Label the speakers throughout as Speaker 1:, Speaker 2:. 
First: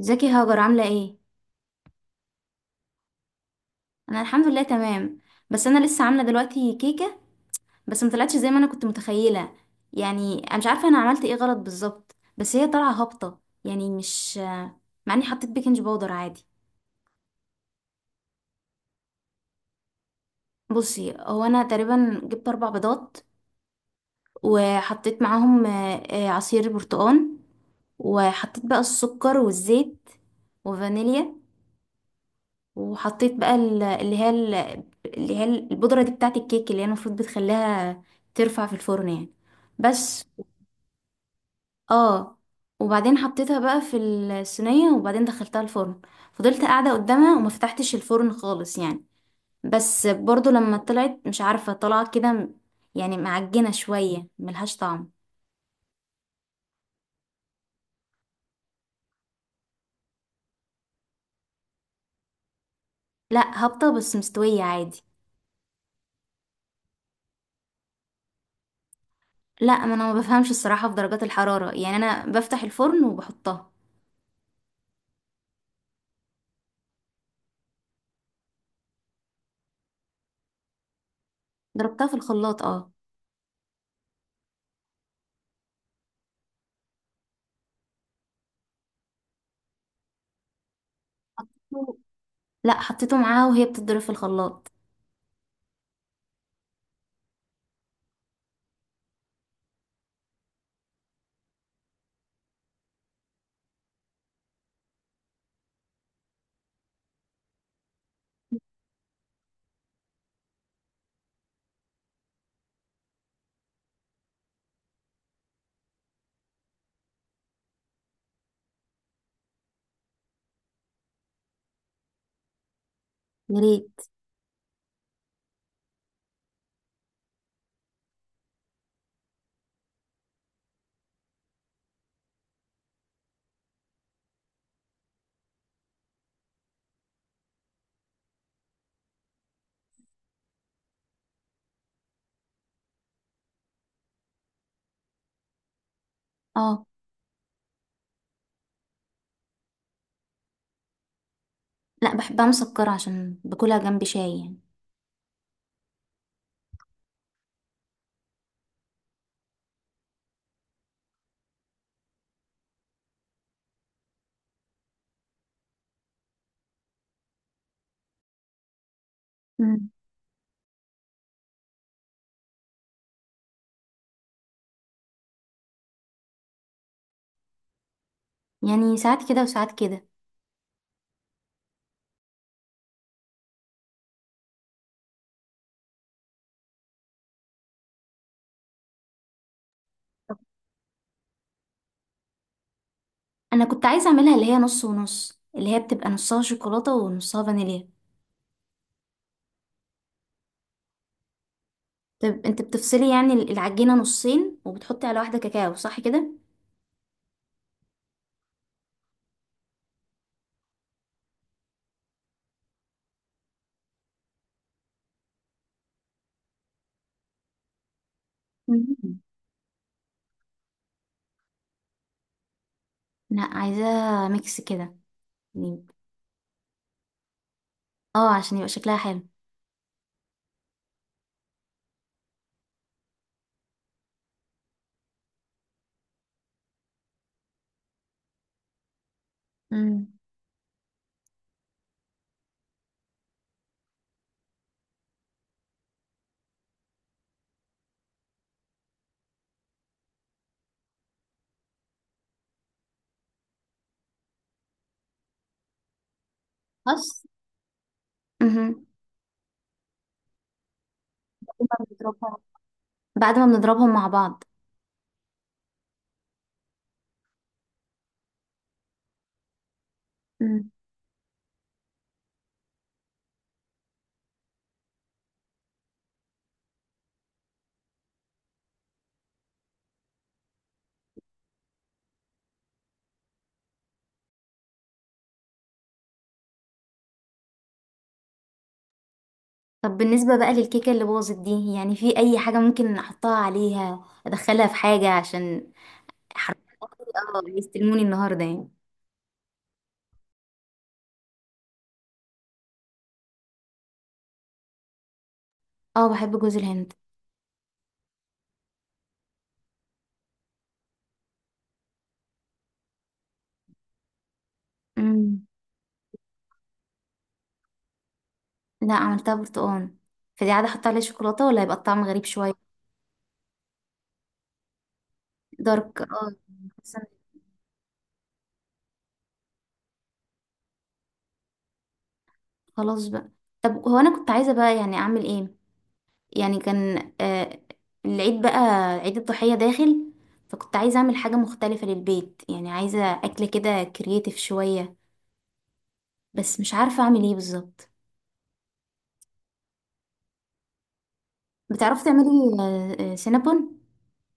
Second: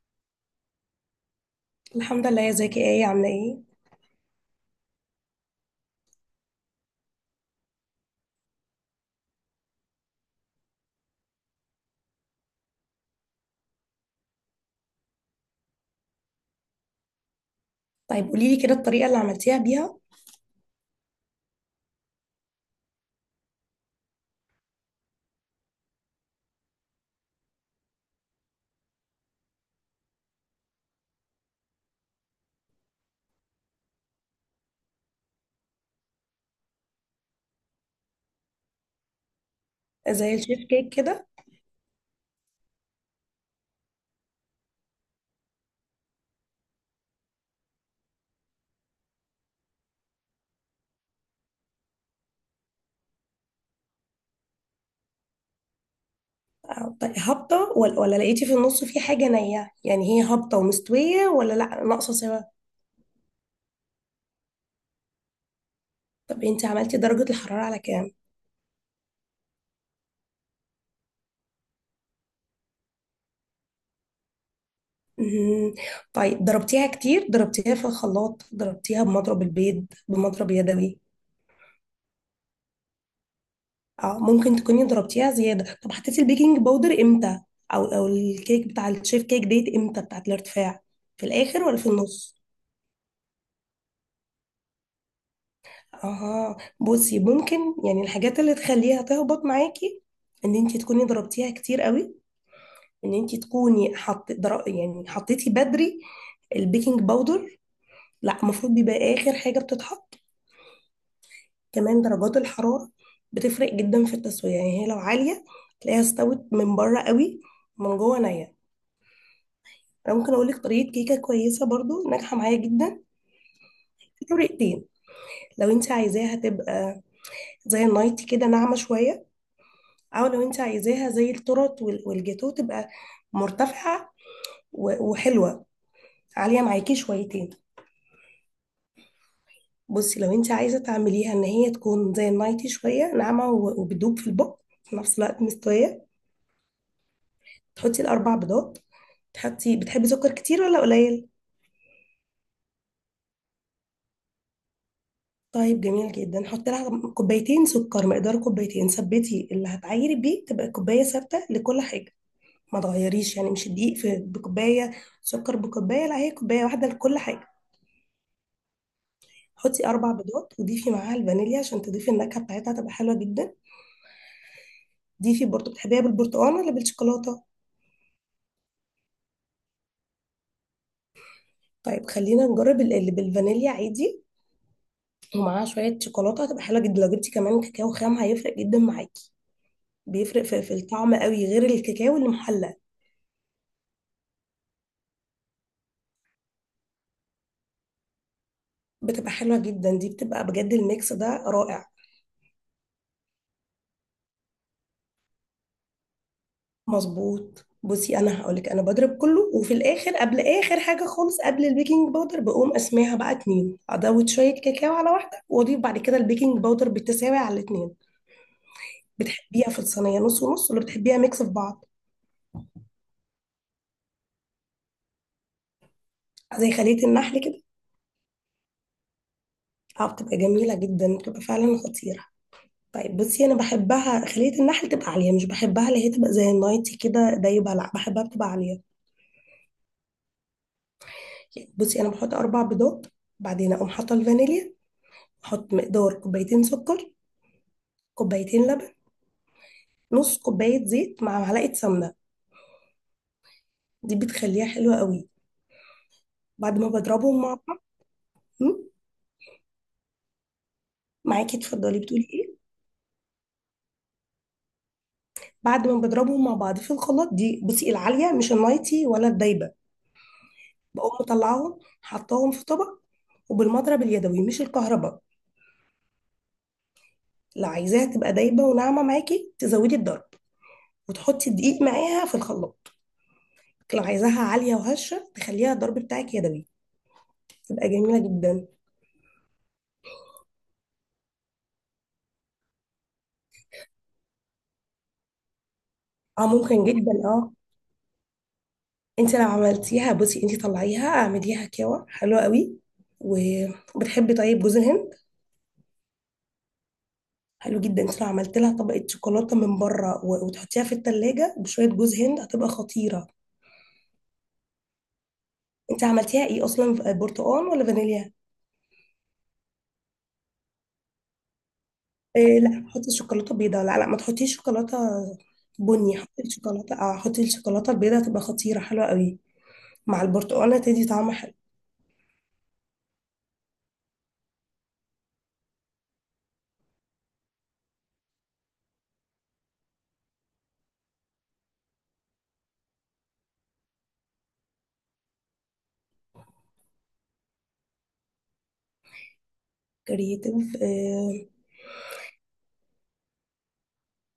Speaker 1: ازيك يا هاجر عامله ايه؟
Speaker 2: الحمد لله يا زكي، ايه عامله ايه؟
Speaker 1: انا الحمد لله تمام. بس انا لسه عامله دلوقتي كيكه، بس ما طلعتش زي ما انا كنت متخيله. يعني انا مش عارفه انا عملت ايه غلط بالظبط، بس هي طالعه هابطه يعني مش، مع اني حطيت بيكنج باودر عادي.
Speaker 2: طيب، قولي لي كده الطريقه اللي عملتيها بيها.
Speaker 1: بصي، هو انا تقريبا جبت اربع بيضات وحطيت معاهم عصير برتقال، وحطيت بقى السكر والزيت وفانيليا، وحطيت بقى ال- اللي هي ال- اللي هي البودرة دي بتاعت الكيك، اللي هي المفروض بتخليها ترفع في الفرن يعني. بس
Speaker 2: زي الشيف كيك كده؟
Speaker 1: اه، وبعدين حطيتها بقى في الصينية، وبعدين دخلتها الفرن. فضلت قاعدة قدامها وما فتحتش الفرن خالص يعني، بس برضو لما طلعت مش عارفة طلعت كده يعني معجنة شوية ملهاش طعم.
Speaker 2: طيب، هابطه ولا لقيتي في النص في حاجه نيه؟ يعني هي هابطه ومستويه ولا لا، ناقصه سوا؟
Speaker 1: لا هابطة بس مستوية عادي.
Speaker 2: طب انت عملتي درجه الحراره على كام؟
Speaker 1: لا، ما انا ما بفهمش الصراحة في درجات الحرارة، يعني انا بفتح الفرن وبحطها.
Speaker 2: مهم. طيب، ضربتيها كتير؟ ضربتيها في الخلاط؟ ضربتيها بمضرب البيض؟ بمضرب يدوي؟
Speaker 1: ضربتها في الخلاط، اه.
Speaker 2: اه ممكن تكوني ضربتيها زيادة. طب حطيتي البيكنج باودر امتى؟ او او الكيك بتاع الشيف كيك ديت امتى بتاعت الارتفاع، في الاخر ولا في النص؟
Speaker 1: لا، حطيته معاها وهي بتضرب في الخلاط.
Speaker 2: اها، بصي ممكن. يعني الحاجات اللي تخليها تهبط معاكي، ان انت تكوني ضربتيها كتير قوي، ان انت تكوني يعني حطيتي بدري البيكنج باودر. لا، المفروض بيبقى اخر حاجة بتتحط. كمان درجات الحرارة بتفرق جدا في التسوية، يعني هي لو عالية تلاقيها استوت من بره قوي، من جوه نية. انا ممكن اقول لك طريقه كيكه كويسه برضو ناجحه معايا جدا.
Speaker 1: يا ريت.
Speaker 2: في طريقتين: لو انت عايزاها تبقى زي النايتي كده ناعمه شويه، او لو انت عايزاها زي التورت والجاتو، تبقى مرتفعه وحلوه، عاليه معاكي شويتين. بصي، لو انت عايزه تعمليها ان هي تكون زي النايتي شويه ناعمه وبتدوب في البق في نفس الوقت مستويه،
Speaker 1: اه،
Speaker 2: تحطي الاربع بيضات. تحطي، بتحبي سكر كتير ولا قليل؟
Speaker 1: لا بحبها مسكرة عشان باكلها جنب شاي يعني.
Speaker 2: طيب، جميل جدا، حط لها كوبايتين سكر، مقدار كوبايتين. ثبتي اللي هتعيري بيه، تبقى الكوبايه ثابته لكل حاجه، ما تغيريش، يعني مش الدقيق في بكوبايه سكر بكوبايه، لا، هي كوبايه واحده لكل حاجه. حطي
Speaker 1: مم.
Speaker 2: اربع بيضات وضيفي معاها الفانيليا عشان تضيفي النكهه بتاعتها، تبقى حلوه جدا. ضيفي برضه، بتحبيها بالبرتقال ولا بالشوكولاته؟
Speaker 1: يعني ساعات كده وساعات كده.
Speaker 2: طيب، خلينا نجرب اللي بالفانيليا عادي، ومعاها شويه شوكولاته، هتبقى حلوه جدا. لو جبتي كمان كاكاو خام هيفرق جدا معاكي، بيفرق في الطعم قوي، غير الكاكاو اللي محلى.
Speaker 1: انا كنت عايزة اعملها اللي هي نص ونص، اللي هي بتبقى نصها شوكولاتة ونصها فانيليا.
Speaker 2: بتبقى حلوة جدا دي، بتبقى بجد الميكس ده رائع.
Speaker 1: طب انت بتفصلي يعني العجينة نصين وبتحطي على واحدة كاكاو، صح كده؟
Speaker 2: مظبوط. بصي انا هقولك، انا بضرب كله، وفي الاخر قبل اخر حاجه خالص قبل البيكنج باودر، بقوم اسميها بقى اتنين، ازود شويه كاكاو على واحده، واضيف بعد كده البيكنج باودر بالتساوي على الاتنين.
Speaker 1: مم.
Speaker 2: بتحبيها في الصينيه نص ونص، ولا بتحبيها ميكس في بعض؟
Speaker 1: لا، عايزاها ميكس كده يعني.
Speaker 2: زي خليه النحل كده.
Speaker 1: اه عشان يبقى شكلها حلو.
Speaker 2: اه، بتبقى جميله جدا، بتبقى فعلا خطيره. طيب بصي، انا بحبها خليه النحل تبقى عاليه، مش بحبها اللي هي تبقى زي النايتي كده دايبه، لا بحبها بتبقى عاليه.
Speaker 1: مم.
Speaker 2: بصي انا بحط اربع بيضات، بعدين اقوم حاطه الفانيليا، احط مقدار كوبايتين سكر، كوبايتين لبن، نص كوبايه زيت مع معلقه سمنه، دي بتخليها حلوه قوي، بعد ما
Speaker 1: بس.
Speaker 2: بضربهم مع بعض. م?
Speaker 1: مهم.
Speaker 2: معاكي،
Speaker 1: بعد ما
Speaker 2: اتفضلي، بتقولي
Speaker 1: بنضربها،
Speaker 2: ايه؟
Speaker 1: بعد ما بنضربهم مع بعض.
Speaker 2: بعد ما بضربهم مع بعض في الخلاط، دي بصي العاليه مش النايتي ولا الدايبه، بقوم مطلعاهم حطاهم في طبق، وبالمضرب اليدوي مش الكهرباء. لو عايزاها تبقى دايبه وناعمه معاكي، تزودي الضرب وتحطي الدقيق معاها في الخلاط. لو عايزاها عاليه وهشه، تخليها الضرب بتاعك يدوي، تبقى جميلة جدا.
Speaker 1: طب بالنسبة بقى للكيكة اللي باظت دي، يعني في أي حاجة ممكن أحطها عليها، أدخلها في حاجة، عشان
Speaker 2: اه،
Speaker 1: حرفيا
Speaker 2: ممكن جدا،
Speaker 1: اه
Speaker 2: اه.
Speaker 1: يستلموني النهاردة يعني.
Speaker 2: انت لو عملتيها بصي، انت طلعيها اعمليها كاوة حلوة قوي. وبتحبي طيب جوز الهند؟
Speaker 1: اه بحب جوز الهند.
Speaker 2: حلو جدا. انت لو عملت لها طبقة شوكولاتة من بره وتحطيها في التلاجة بشوية جوز هند، هتبقى خطيرة.
Speaker 1: امم.
Speaker 2: انت عملتيها ايه اصلا؟ برتقال ولا فانيليا؟
Speaker 1: لا، عملتها برتقال. فدي عادة أحط عليها شوكولاتة، ولا هيبقى الطعم غريب شوية؟
Speaker 2: إيه، لا، حطي شوكولاتة بيضاء، لا لا، ما تحطيش شوكولاتة
Speaker 1: دارك،
Speaker 2: بني،
Speaker 1: اه.
Speaker 2: حطي الشوكولاتة،
Speaker 1: حسن.
Speaker 2: اه حطي الشوكولاتة البيضاء، هتبقى خطيرة حلوة قوي، مع البرتقالة تدي طعم حلو.
Speaker 1: خلاص بقى. طب هو أنا كنت عايزة بقى يعني أعمل إيه؟ يعني كان آه، العيد بقى، عيد الضحية داخل، فكنت عايزة أعمل حاجة مختلفة للبيت. يعني عايزة أكلة كده كرييتيف شوية، بس مش عارفة أعمل إيه بالظبط.
Speaker 2: كرياتيف؟
Speaker 1: بتعرفي تعملي سينابون؟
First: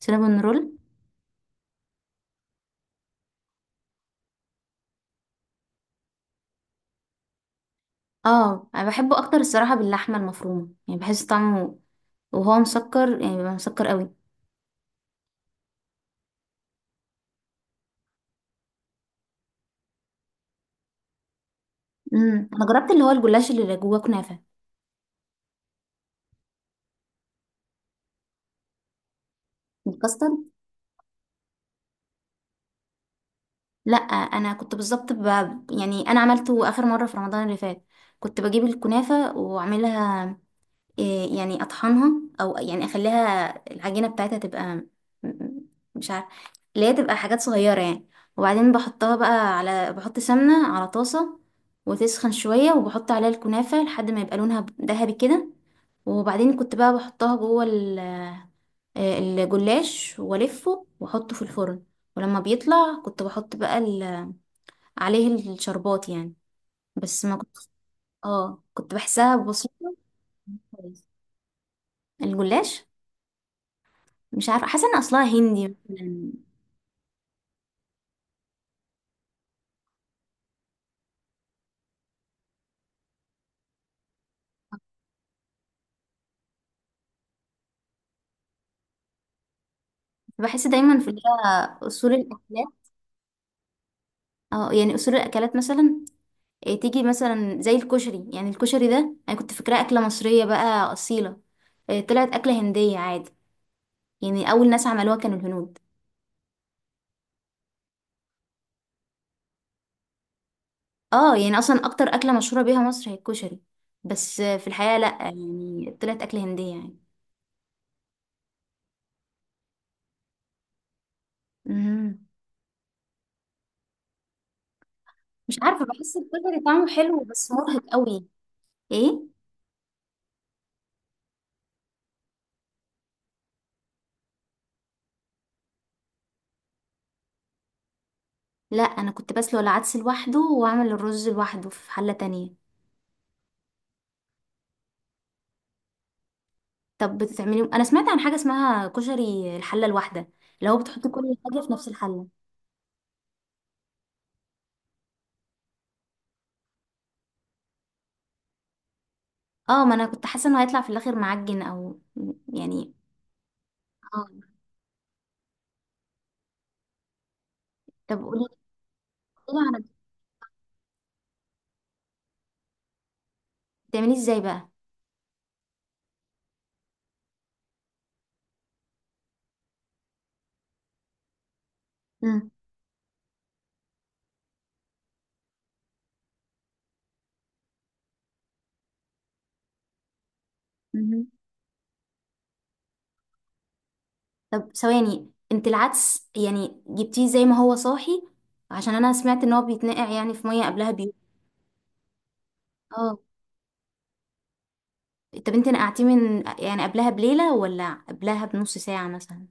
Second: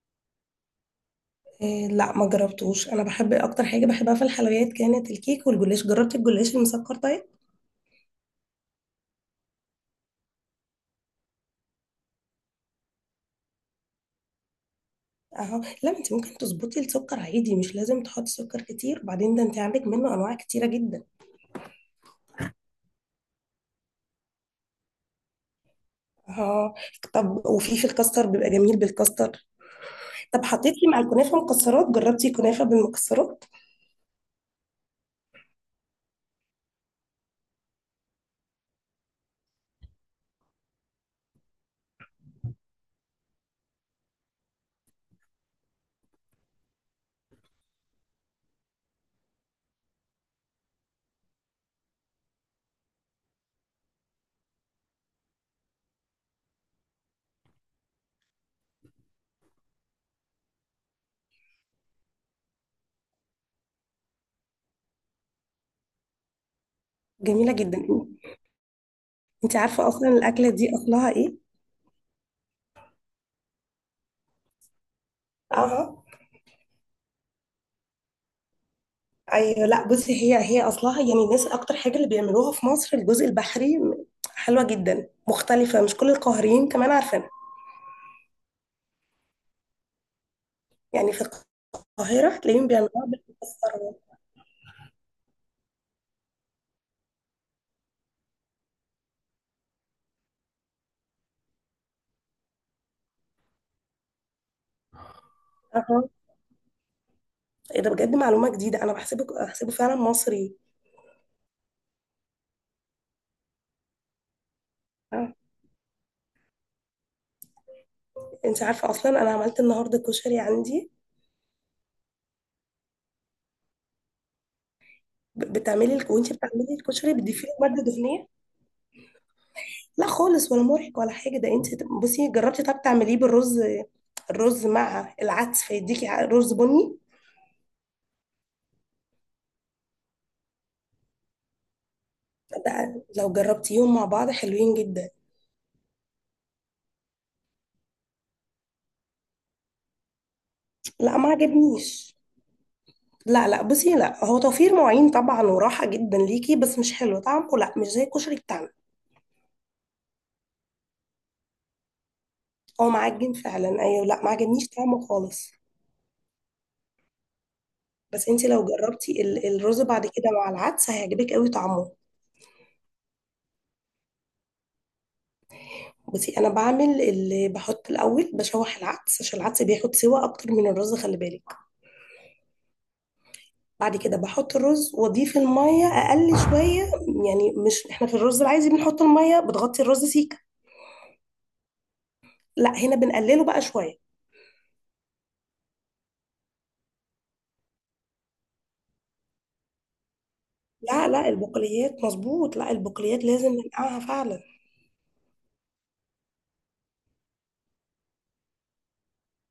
Speaker 1: سينابون رول.
Speaker 2: إيه، لا ما جربتوش. انا بحب اكتر حاجه بحبها في الحلويات كانت الكيك والجلاش، جربت الجلاش المسكر؟ طيب،
Speaker 1: اه انا بحبه اكتر الصراحه باللحمه المفرومه، يعني بحس طعمه، وهو مسكر يعني بيبقى مسكر قوي.
Speaker 2: اهو. لا، انت ممكن تظبطي السكر عادي، مش لازم تحطي سكر كتير، وبعدين ده انت عندك منه انواع كتيره جدا.
Speaker 1: امم، انا جربت اللي هو الجلاش اللي جواه كنافه.
Speaker 2: اهو. طب، وفي الكاستر بيبقى جميل بالكاستر.
Speaker 1: الكاسترد.
Speaker 2: طب حطيتي مع الكنافه مكسرات؟ جربتي كنافه بالمكسرات؟
Speaker 1: لا، انا كنت بالظبط يعني انا عملته اخر مره في رمضان اللي فات. كنت بجيب الكنافه واعملها إيه، يعني اطحنها، او يعني اخليها العجينه بتاعتها تبقى م- م- مش عارفه، اللي هي تبقى حاجات صغيره يعني. وبعدين بحطها بقى على، بحط سمنه على طاسه وتسخن شويه، وبحط عليها الكنافه لحد ما يبقى لونها ذهبي كده. وبعدين كنت بقى بحطها جوه الجلاش، والفه واحطه في الفرن. ولما بيطلع كنت بحط بقى عليه الشربات يعني. بس ما
Speaker 2: جميله
Speaker 1: كنت،
Speaker 2: جدا.
Speaker 1: اه كنت بحسها
Speaker 2: انت عارفه
Speaker 1: بسيطه.
Speaker 2: اصلا الاكله دي
Speaker 1: كويس.
Speaker 2: اصلها ايه؟
Speaker 1: الجلاش، مش عارفة، حاسة ان اصلها هندي
Speaker 2: اهو.
Speaker 1: مثلاً.
Speaker 2: ايوه، لا بصي، هي هي اصلها، يعني الناس اكتر حاجه اللي بيعملوها في مصر الجزء البحري، حلوه جدا مختلفه، مش كل القاهريين كمان عارفينها،
Speaker 1: بحس دايما في
Speaker 2: يعني
Speaker 1: اللي
Speaker 2: في
Speaker 1: هي اصول
Speaker 2: القاهره هتلاقيهم
Speaker 1: الاكلات.
Speaker 2: بيعملوها
Speaker 1: اه يعني اصول الاكلات مثلا إيه، تيجي مثلا زي الكشري. يعني الكشري ده انا كنت فاكراه اكلة مصرية بقى اصيلة إيه، طلعت اكلة هندية عادي، يعني اول ناس عملوها كانوا الهنود.
Speaker 2: أها. ايه ده، بجد معلومه جديده، انا بحسبه فعلا مصري.
Speaker 1: اه يعني اصلا اكتر اكلة مشهورة بيها مصر هي الكشري، بس آه، في الحقيقة لا
Speaker 2: آه.
Speaker 1: يعني طلعت اكلة هندية يعني.
Speaker 2: انت عارفه اصلا انا عملت النهارده كشري عندي.
Speaker 1: مم. مش عارفة،
Speaker 2: بتعملي
Speaker 1: بحس
Speaker 2: وانت
Speaker 1: الكشري
Speaker 2: بتعملي
Speaker 1: طعمه
Speaker 2: الكشري
Speaker 1: حلو
Speaker 2: بتضيفي
Speaker 1: بس
Speaker 2: له
Speaker 1: مرهق
Speaker 2: ماده
Speaker 1: قوي.
Speaker 2: دهنيه؟
Speaker 1: ايه،
Speaker 2: لا خالص، ولا مرهق ولا حاجه، ده انت بصي جربتي، طب تعمليه بالرز، الرز مع العدس، فيديكي رز بني.
Speaker 1: لا انا كنت بسلق العدس لوحده واعمل الرز لوحده في حلة تانية.
Speaker 2: ده لو جربتيهم مع بعض حلوين جدا.
Speaker 1: طب بتتعملي، انا سمعت عن حاجه اسمها كشري الحله الواحده، اللي هو بتحطي
Speaker 2: لا، ما
Speaker 1: كل حاجه في نفس
Speaker 2: عجبنيش.
Speaker 1: الحله.
Speaker 2: لا لا بصي، لا، هو توفير مواعين طبعا وراحة جدا ليكي، بس مش حلو طعمه، لا مش زي الكشري بتاعنا.
Speaker 1: اه، ما انا كنت حاسه انه هيطلع في الاخر معجن او
Speaker 2: هو
Speaker 1: يعني.
Speaker 2: معجن فعلا، ايوه، لا،
Speaker 1: اه.
Speaker 2: ما عجبنيش طعمه خالص.
Speaker 1: طب
Speaker 2: بس انت
Speaker 1: قولي،
Speaker 2: لو جربتي
Speaker 1: قولي
Speaker 2: الرز
Speaker 1: على،
Speaker 2: بعد كده مع العدس هيعجبك قوي طعمه.
Speaker 1: بتعمليه ازاي بقى؟
Speaker 2: بصي انا بعمل، اللي بحط الاول بشوح العدس عشان العدس بياخد سوا اكتر من الرز، خلي بالك.
Speaker 1: مم.
Speaker 2: بعد كده بحط الرز واضيف الميه اقل شويه، يعني مش احنا في الرز العادي بنحط الميه بتغطي الرز سيكه،
Speaker 1: مهم.
Speaker 2: لا هنا بنقلله بقى شويه.
Speaker 1: طب ثواني، انت العدس يعني جبتيه زي ما هو صاحي، عشان انا سمعت ان هو بيتنقع يعني في ميه قبلها
Speaker 2: لا
Speaker 1: بيوم.
Speaker 2: لا، البقوليات مظبوط، لا
Speaker 1: اه.
Speaker 2: البقوليات لازم ننقعها فعلا.
Speaker 1: طب انت نقعتيه من يعني قبلها بليله، ولا قبلها بنص ساعه مثلا؟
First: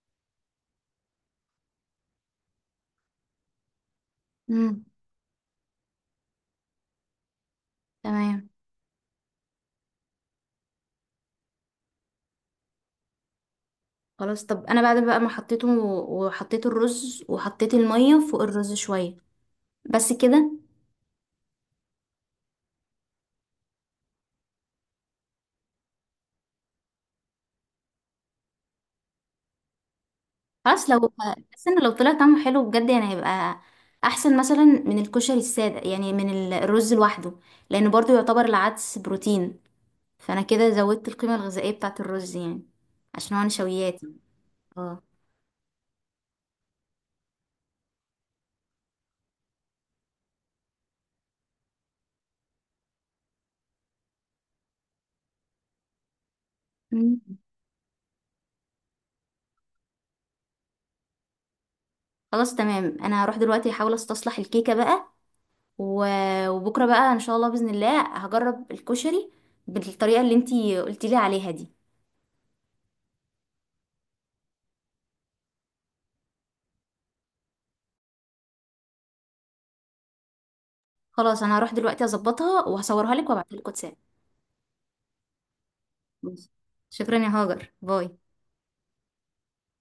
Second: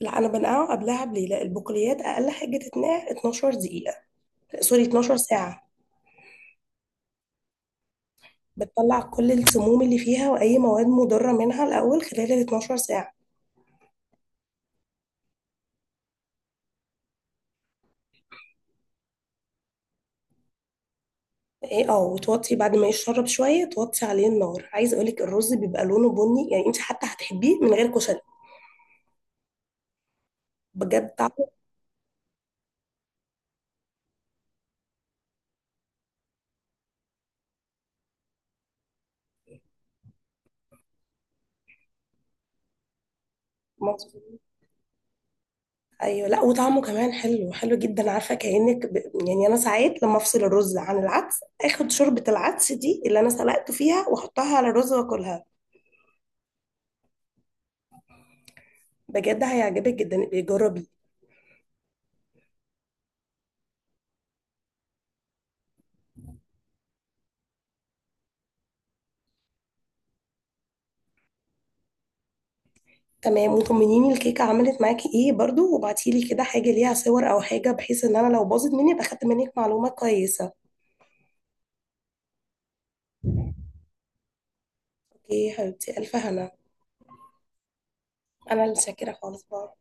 Speaker 2: لا، انا بنقعه قبلها بليله، لا البقوليات اقل حاجه تتنقع 12 دقيقه،
Speaker 1: امم.
Speaker 2: سوري، 12 ساعه.
Speaker 1: تمام.
Speaker 2: بتطلع كل السموم اللي فيها واي مواد مضره منها الاول خلال ال 12 ساعه.
Speaker 1: خلاص، طب انا بعد بقى ما حطيته وحطيت الرز وحطيت الميه فوق الرز شويه، بس كده.
Speaker 2: ايه، اه، وتوطي بعد ما يشرب شويه توطي عليه النار. عايز اقولك الرز بيبقى لونه بني، يعني انت حتى هتحبيه من غير كشري،
Speaker 1: خلاص، لو،
Speaker 2: بجد طعمه
Speaker 1: بس ان لو طلع طعمه حلو بجد يعني هيبقى احسن مثلا من الكشري الساده، يعني من الرز لوحده، لانه برضو يعتبر العدس بروتين، فانا كده زودت القيمه الغذائيه بتاعه الرز يعني، عشان هو نشويات يعني.
Speaker 2: مظبوط.
Speaker 1: اه.
Speaker 2: ايوه لا، وطعمه كمان حلو، حلو جدا. عارفه كانك يعني انا ساعات لما افصل الرز عن العدس، اخد شوربه العدس دي اللي انا سلقته فيها واحطها على الرز واكلها.
Speaker 1: مم.
Speaker 2: بجد هيعجبك جدا، ابقي جربي.
Speaker 1: خلاص تمام، انا هروح دلوقتي احاول استصلح الكيكه بقى، وبكره بقى ان شاء الله باذن الله هجرب الكشري بالطريقه اللي انتي قلتي لي عليها دي.
Speaker 2: تمام، وطمنيني الكيكه عملت معاكي ايه برضو، وابعتيلي كده حاجه ليها صور او حاجه، بحيث ان انا لو باظت مني ابقى خدت منك معلومه كويسه.
Speaker 1: خلاص، انا هروح دلوقتي اظبطها وهصورها لك وابعتها لك واتساب.
Speaker 2: اوكي يا حبيبتي، الف
Speaker 1: ماشي.
Speaker 2: هنا.
Speaker 1: شكرا يا هاجر، باي.
Speaker 2: انا اللي شاكره خالص بقى.